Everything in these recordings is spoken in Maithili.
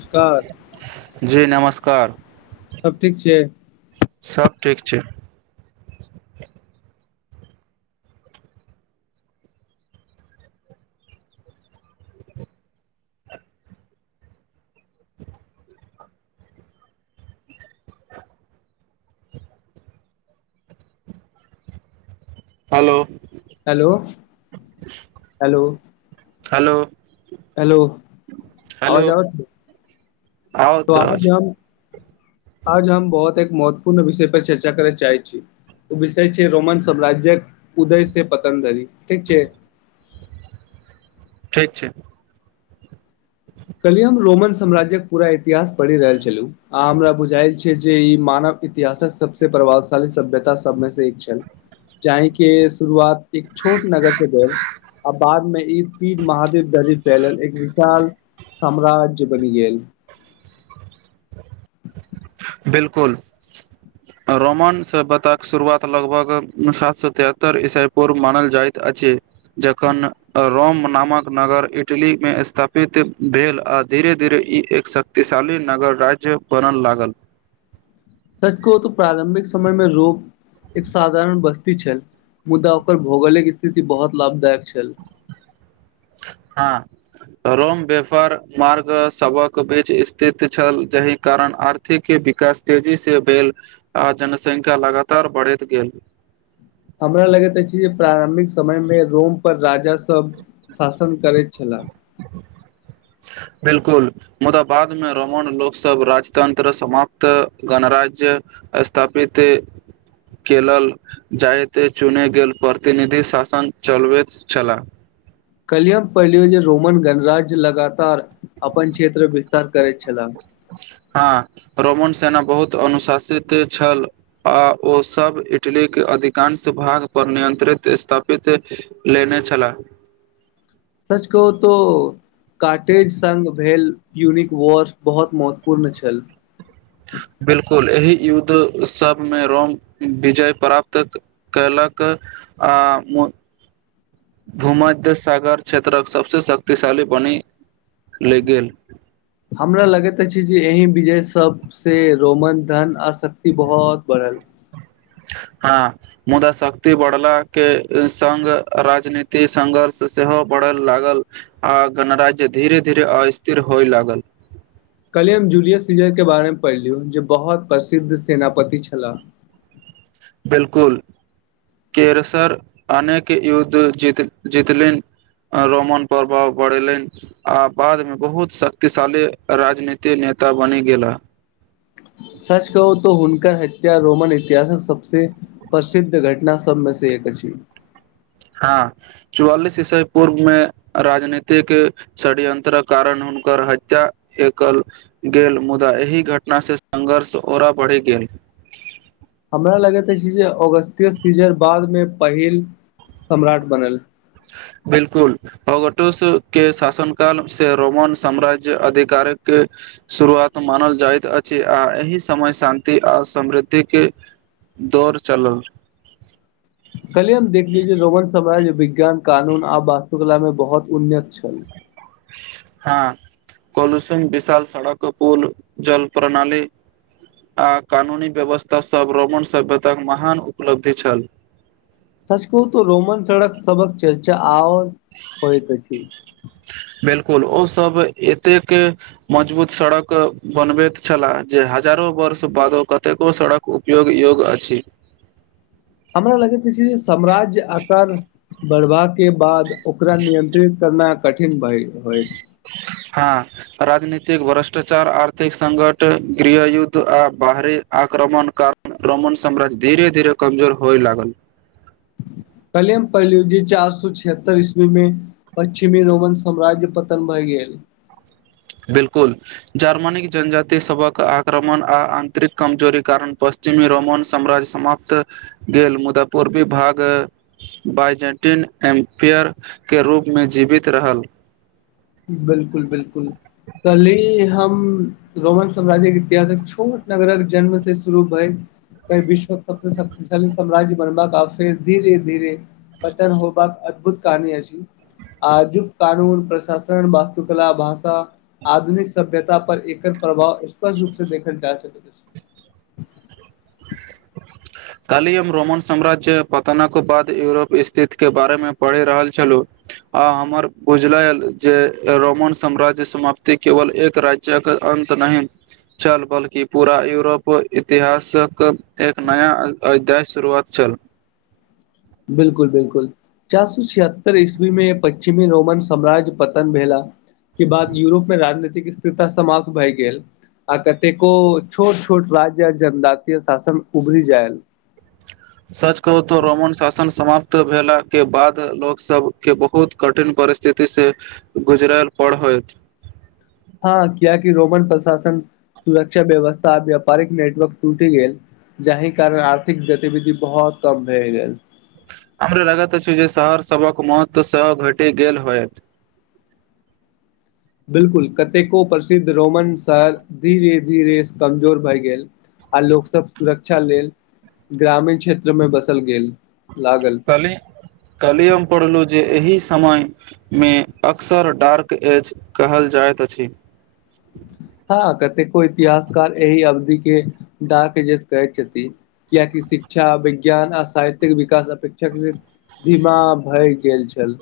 नमस्कार जी नमस्कार सब ठीक छियै सब ठीक छै hello hello hello hello hello hello आवाज आवै है आउ त आज तऽ हम आज हम बहुत एक महत्वपूर्ण विषय पर चर्चा करै चाहै छी विषय छै रोमन साम्राज्यक उदय से पतंजली ठीक छै ठिक छै ह कलि हम रोमन साम्राज्यक पूरा इतिहास पढ़ि रहल छलु आ हमरा बुझायल छै जे ई मानव इतिहासक सबसे प्रभावशाली सभ्यता सब में से एक छै चाय के शुरुआत एक छोट नगर से भेल आ बाद मे ई तीर महादेव गदी फैलल एक विशाल सम्राज्य बनि गेल बिल्कुल रोमन सभ्यताक शुरुआत लगभग सात सौ तिहत्तर ईसा पूर्व मानल जाइत अछि जखन रोम नामक नगर इटली में स्थापित भेल आ धीरे धीरे ई एक शक्तिशाली नगर राज्य बनल लागल सच कहुं त प्रारम्भिक समय मे रोग एक साधारण बस्ती छल मुदा ओकर भौगोलिक स्थिति बहुत लाभदायक छल हा रोम वेफर मार्ग सभक बीच स्थित छल जहि कारण आर के विकास तेजी से भेल आ जनसंख्या लगातार बढ़ैत गेल हमरा लगैत अछि जे प्रारम्भिक समय मे रोम पर राजा सब शासन करैत छलह बिल्कुल मुदा बाद में रोहन लोक सभ राजतंत्र समाप्त गणराज्य स्थापित केलल जायते चुने गेल प्रतिनिधि शासन चलबैत छलाह कलियम पहले जे रोमन गणराज्य लगातार अपन क्षेत्र विस्तार करैत छलाह हाँ रोमन सेना बहुत अनुशासित छल आ ओ सब इटली के अधिकांश भाग पर नियंत्रित स्थापित लेने छलेह सच कहु तो कार्टेज संग भेल यूनिक वॉर बहुत महत्वपूर्ण छल बिल्कुल एहि युद्ध सब में रोम विजय प्राप्त कयलक आ मु भूमध्य सागर क्षेत्रक सबसे शक्तिशाली बनी ले गेल हमरा लगैत अछि जे एहि विजय सब से रोमन धन आ शक्ति बहोत बढ़ल हा मुदा शक्ति बढ़ला के संग राजनीतिक संघर्ष सेहो बढ़ल लागल आ गणराज्य धीरे धीरे अस्थिर होइ लागल कल्हि हम जूलियस सीजरके बारेमे पढ़लियु जे बहुत प्रसिद्ध सेनापति छलाह बिल्कुल केयसर अनेक युद्ध जीत जितलेन रोमन प्रभाव बडे लेन आ बाद में बहुत शक्तिशाली राजनीतिक नेता बनि गेला सच कहु त हुनकर हत्या रोमन इतिहासक सबसे प्रसिद्ध घटना सब में से एक छी हँ चौआलिस ईसवी पूर्व मे राजनीतिक षडयंत्रक कारण हुनकर हत्या एकल गेल मुदा एहि घटना सँ संघर्ष ओरा बढ़ि गेल हमरा लगैत अछि जे अगस्त्य सीजन बाद में पहिल सम्राट बनल बिल्कुल अगटोस के शासन काल से रोमन साम्राज्य अधिकारिक के शुरुआत मानल जाइत अछि आ एहि समय शान्ति आ समृद्धि के दौड़ चलल कलिय हम देख लीज रोमन साम्राज्य विज्ञान कानून आ वास्तुकला में बहुत उन्नत छल हँ कोलूशन विशाल सड़क पुल जल प्रणाली आ कानूनी व्यवस्था सभ रोमन सभ्यताक महान उपलब्धि छल सच कहू तऽ रोमन सड़क सबक चर्चा और होइत छै बिल्कुल ओ सब एतेक मजबूत सड़क बनबैत छलाह जे हजारो वर्ष बादो कते को सड़क क उपयोग योग अछि हमरा लगैत अछि जे साम्राज्य आकार बढ़बा के बाद ओकरा नियंत्रित करना कठिन भय होयत हँ राजनीतिक भ्रष्टाचार आर्थिक संकट गृहयुद्ध आ बाहरी आक्रमण कारण रोमन साम्राज्य धीे धीरे कमजोर होय लागल कल्हि हम पढ़लियौ जे चार सौ छिहत्तर ईसवी में पश्चिमी रोमन साम्राज्य पतन भै गेल बिलकुल जर्मनीक जनजाति सभक आक्रमण आ आंतरिक कमजोरी कारण पस्त जे में रोमन साम्राज्य समाप्त भेल मुदा पूर्वी भाग वाइजेन्टीन एम्पेयर के रूप में जीवित रहल बिल्कुल बिल्कुल पहले हम रोमन साम्राज्य इतिहासक छोट नगरक जन्म से शुरू भेल क विश्व सबसँ शक्तिशाली साम्राज्य बनबाक फेर धीरे धीरे पतन होयबाक अद्भुत कारण अछि आजुक कानून प्रशासन तखन वास्तुकला भाषा आधुनिक सभ्यता पर एकर प्रभाव स्पष्ट रूप से देखल जा सकैत अछि [unintelligible] काल्हि हम रोमन साम्राज्य पतनक बाद यूरोप स्थिति के बारेमे पढ़ि रहल छलहुँ आ हमर बुझलेल जे रोमन साम्राज्य समाप्ति केवल एक राज्य एकर अन्त नहि छल बल्कि पूरा यूरोप इतिहासक एक नया अध्याय शुरुआत छल बिल्कुल बिल्कुल चार सो छिहत्तर ईस्वी में पश्चिमी रोमन साम्राज्य पतन भेला के बाद यूरोप मे राजनीतिक स्थिरता समाप्त भए गेल आ कतेको छोट छोट राज्य आ जनजातीय शासन उभरि जायल सच कहू तो रोमन शासन समाप्त भेला के बाद लोकसब के बहुत कठिन परि जेतै से गुजरल पढ़ हो हँ कियाकि रोमन प्रशासन सुरक्षा व्यवस्था आ व्यापारिक नेटवर्क टूटी गेल जाहि कारण आर्थिक गति विधि बहुत कम भए गेल हमरा लागत अछि छी जे शहर सबक महत्व सँ घटि गेल होय बिल्कुल कतेको प्रसिद्ध रोमन शर धीरे धीरे कमजोर भए गेल आ लोक सभ सुरक्षा लेल ग्रामीण क्षेत्र में बसल गेल लागल कल्हि कल्हि हम हम पढ़लहु जे एहि समय मे अक्सर डार्क एज कहल जाइत अछि हँ कतेको इतिहास काल एहि अवधि के डाक जे कहै कियाकि शिक्षा विज्ञान आ साहित्यिक विकास अपेक्षा धीमा भय गेल छल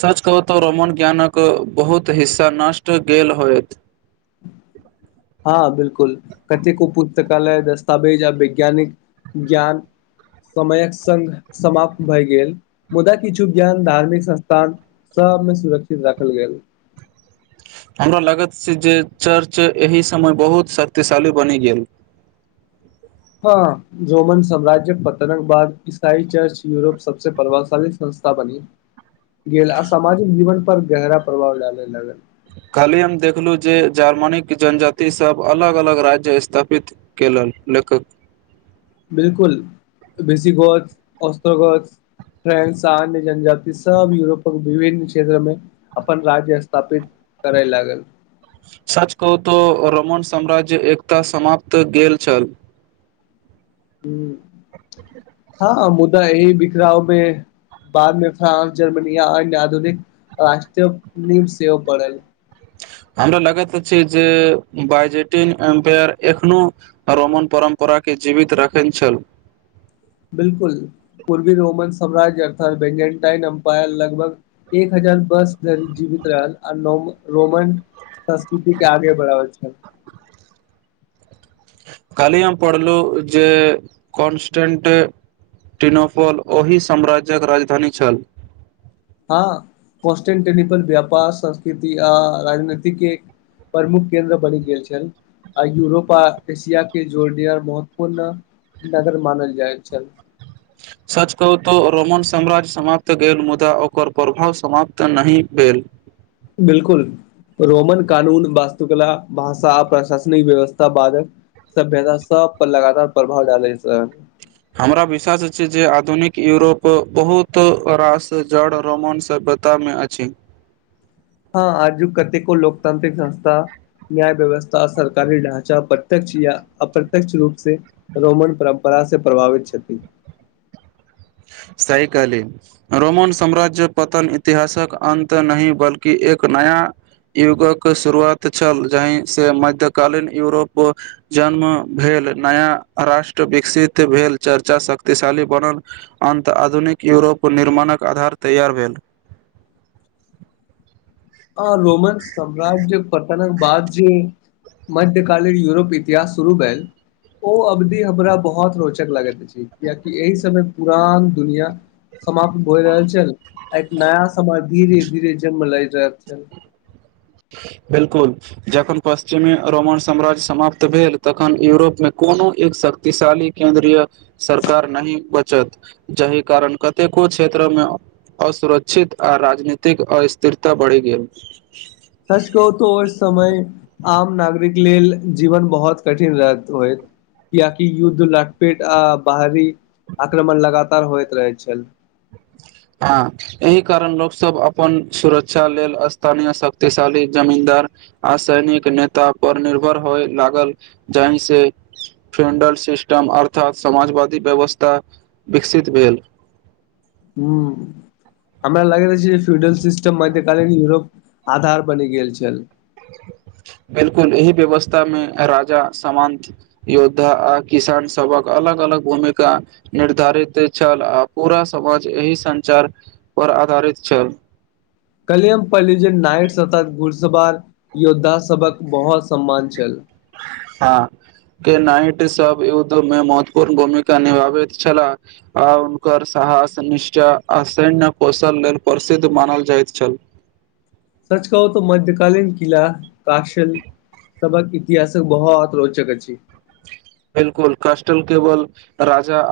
सच कहूं त रोमन ज्ञानक बहुत हिस्सा नष्ट गेल होयत [inaudible] हँ बिल्कुल कतेको पुस्तकालय दस्तवेज आ वैज्ञानिक ज्ञान समयक स समाप्त भए गेल मुदा किछु ज्ञान धार्मिक संस्थान सब मे सुरक्षित राखल गेल हमरो लागत स जे चर्च एहि समय बहुत शक्तिशाली बनि गेल हँ रोमन साम्राज्य पतनक बाद ईसाई चर्च यूरोप सबसे प्रभावशाली संस्था बनी ह [inaudible] गेल आ सामाजिक जीवन पर गहरा प्रभाव डाले लागल कलही हम देखलू जे जर्मनीक जनजातिसभ अलग अलग राज्य स्थापित केे लल लेखक बिलकुल बेसी गछ अस्त्र गछ फ्रेंस अन्य जनजाति सब युरोपक विभिन्न क्षेत्र मे अपन राज्य स्थापित करै लागल सच कहूतो रोमन साम्राज्य एकता समाप्त गेल छल हूं हँ मुदा यही बिखराव में बाद में फ्रांस जर्मनी आ अन्य आधुनिक राष्ट्र नींव सेहो बढ़ल हमरो लगैत छै जे बइजेटिन एम्पायर एखनो रैमण परम्परा के जीवित राखै छल बिलकुल पूर्वी रोमन साम्राज्य अर्थात बेलेनटाइन अम्पायर लगभग एक हजार बस धरि जीवित रहल आ रोमन संस्कृति के आगे बढढाबै छै कालही हम पढ़लहु जे कॉन्स्टेंट टिनोफॉल ओहि साम्राज्य्यक राजधानी छल हँ कन्टेंटेल व्यापार संस्कृति आ राजनतिक एक प्रमुख केन्द्र बनि गेल छल आ यूरोप आ एशिया के जोरडियर महत्वपूर्ण नगर मानल जाय छल सच कुहुँ तो रोमन साम्राज्य समाप्त भेल मुदा ओकर प्रभाव समाप्त नहि भेल बिल्कुल रोमन कानून वास्तुकला भाषा प्रशासनिक व्यवस्था बादक सभ्यता सब पर लगातार प्रभाव डालल छै हमरा विश्वास छै जे आधुनिक यूरोप बहुत रास जड़ रोमन सब ता मे अछि हँ आजु कतेको लोकतांत्रिक संस्था न्याय व्यवस्था सरकारी ढ़ाचा प्रत्यक्ष या अप्रत्य्यक्ष रूप से रोमन परम्परा से प्रभावित छथिन सही कहली रोमन साम्राज्य पतन इतिहासक अन्त नहि बल्कि एक नया युगक शुरुआत छल जहि से मध्य कालीन यूरोप जन्म भेल नया राष्ट्र विकसित भेल चर्चा शक्तिशाली बनल अन्त आधुनिक यूरोप निर्माणक आधार तैयार भेल आ रोमन साम्रााज्य पतनक बाद जे मध्य कालीन यूरोप इतिहास शुरू भेल ओ अवधि हमरा बहुत रोचक लागैत अछि कियाकि एहि समय पुरान दुनिया समाप्त भइ रहल छल आ नया समाज धीरे धीर जनम लै रहल छै बिलकुल जखन पश्चिमी रोमन साम्राज्य समाप्त भेल तखन यूरोप में कोनो एक शक्ति शक्तिशाली केंन्द्रीय सरकार नहि बचत जाहि कारण कतेको क्षेत्रमे असुरक्षित आ राजनीतिक अस्थिरता बढ़ि गेल सच कहू त ओ समय आम नागरिक लेल जीवन बहुत कठिन रहत होइत कियाकि युद्ध लटपेट आ बाहरी आक्रमण लगातार होइत रहैत छल। हँ एहि कारण लोक सब अपन सुरक्षा लेल स्थानीय शक्तिशाली जमींदार आ सैनिक नेता पर निर्भर होय लागल जाहि से फ्रेंडल सिस्टम अर्थात समाजवादी व्यवस्था विकसित भेल। हूं हमरा लागैत रहत अछि जे फ्यूडरल सिस्टम मध्य कालीन यूरोप आधार बनी गेल छेल। बिलकुल एहि व्यवस्था मे राजा समांत योद्धा आ किसान सबहक अलग अलग भूमिका निर्धारित अछि आ पूरा समाज एहि संचार पर आधारित छल। कलियम पलज नाइट सतत घुड़सवार योद्धा सभक बहुत सम्मान छल। हँ के नाइट सब युद्ध मे महत्वपूर्ण भूमिका निभाबैत छलाह। आ हुनकर साहस निष्ठय आ सैन्य कौशल लेल प्रसिद्ध मानल जाइत छल। सच कहु त मध्य कालीन कीला काशिल सवहक इतिहास बहुत रोचक अछि। बिलकुल कस्टल केवल राजा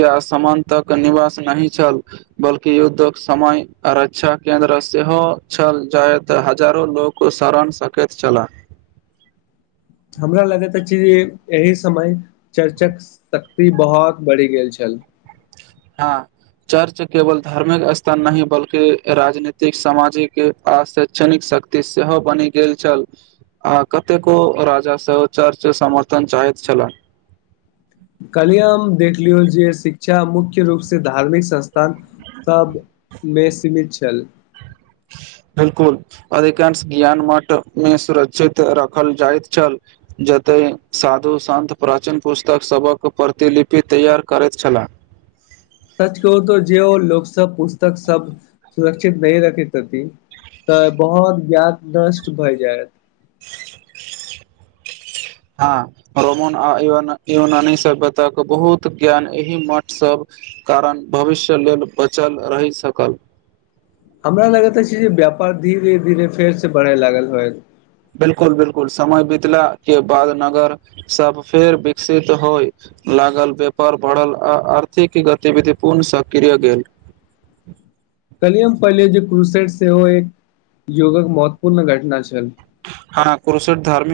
या समानतक निवास नहि छल बल्कि युद्धक समय आ रक्षा केन्द्र सेहो छल जायत हजारो लोक कुशारण सकेैत छला। हमरा लगैत अछि जे एहि समय चर्चक शक्ति बहुत बढ़ि गेल छल। हँ चर्च केवल धार्मिक स्थान नहि बल्कि राजनीतिक सामाजिक आ शैक्षणिक शक्त सेहो बनि गेल छल। आ कतेको राजा सेहो चर्च समर्थन चाहैत छला। काल्हि हम देख लियौ जे शिक्षा मुख्य रूपसँ धार्मिक संस्थान सबमे सीमित छल। बिल्कुल अधिकांश ज्ञान मठ मे सुरक्षित रखल जाइत छल। जतय साधु सन्त प्राचीन पुस्तकसभक प्रतिलिपि तैयार करैत छला। सच कहु त जे हो लोक सब पुस्तक सब सुरक्षित नहि रखी तती तऽ बहुत ज्ञात नष्ट भय जायत। हँ रोमन आ युनानी सभयातक बहुत ज्ञान एहि मठ सब कारण भविष्य लेल बचल रहि सकल। हमरा लगैत अछि जे व्यापार धीरे धीरे धीरे फेर से बढ़य लागल होय। बिल्कुल बिल्कुल समय बितला के बाद नगर सब फेर विकसित होइ लागल व्यापार बढ़ल आ आर्थिक गतिविधि पुर्ण सक्रिय गेल। कहलिय हम पहिले जे क्रूसेट सेहो एक योगक महत्वपूर्ण घटना छल। हँ कुुरूसूट धार्मिक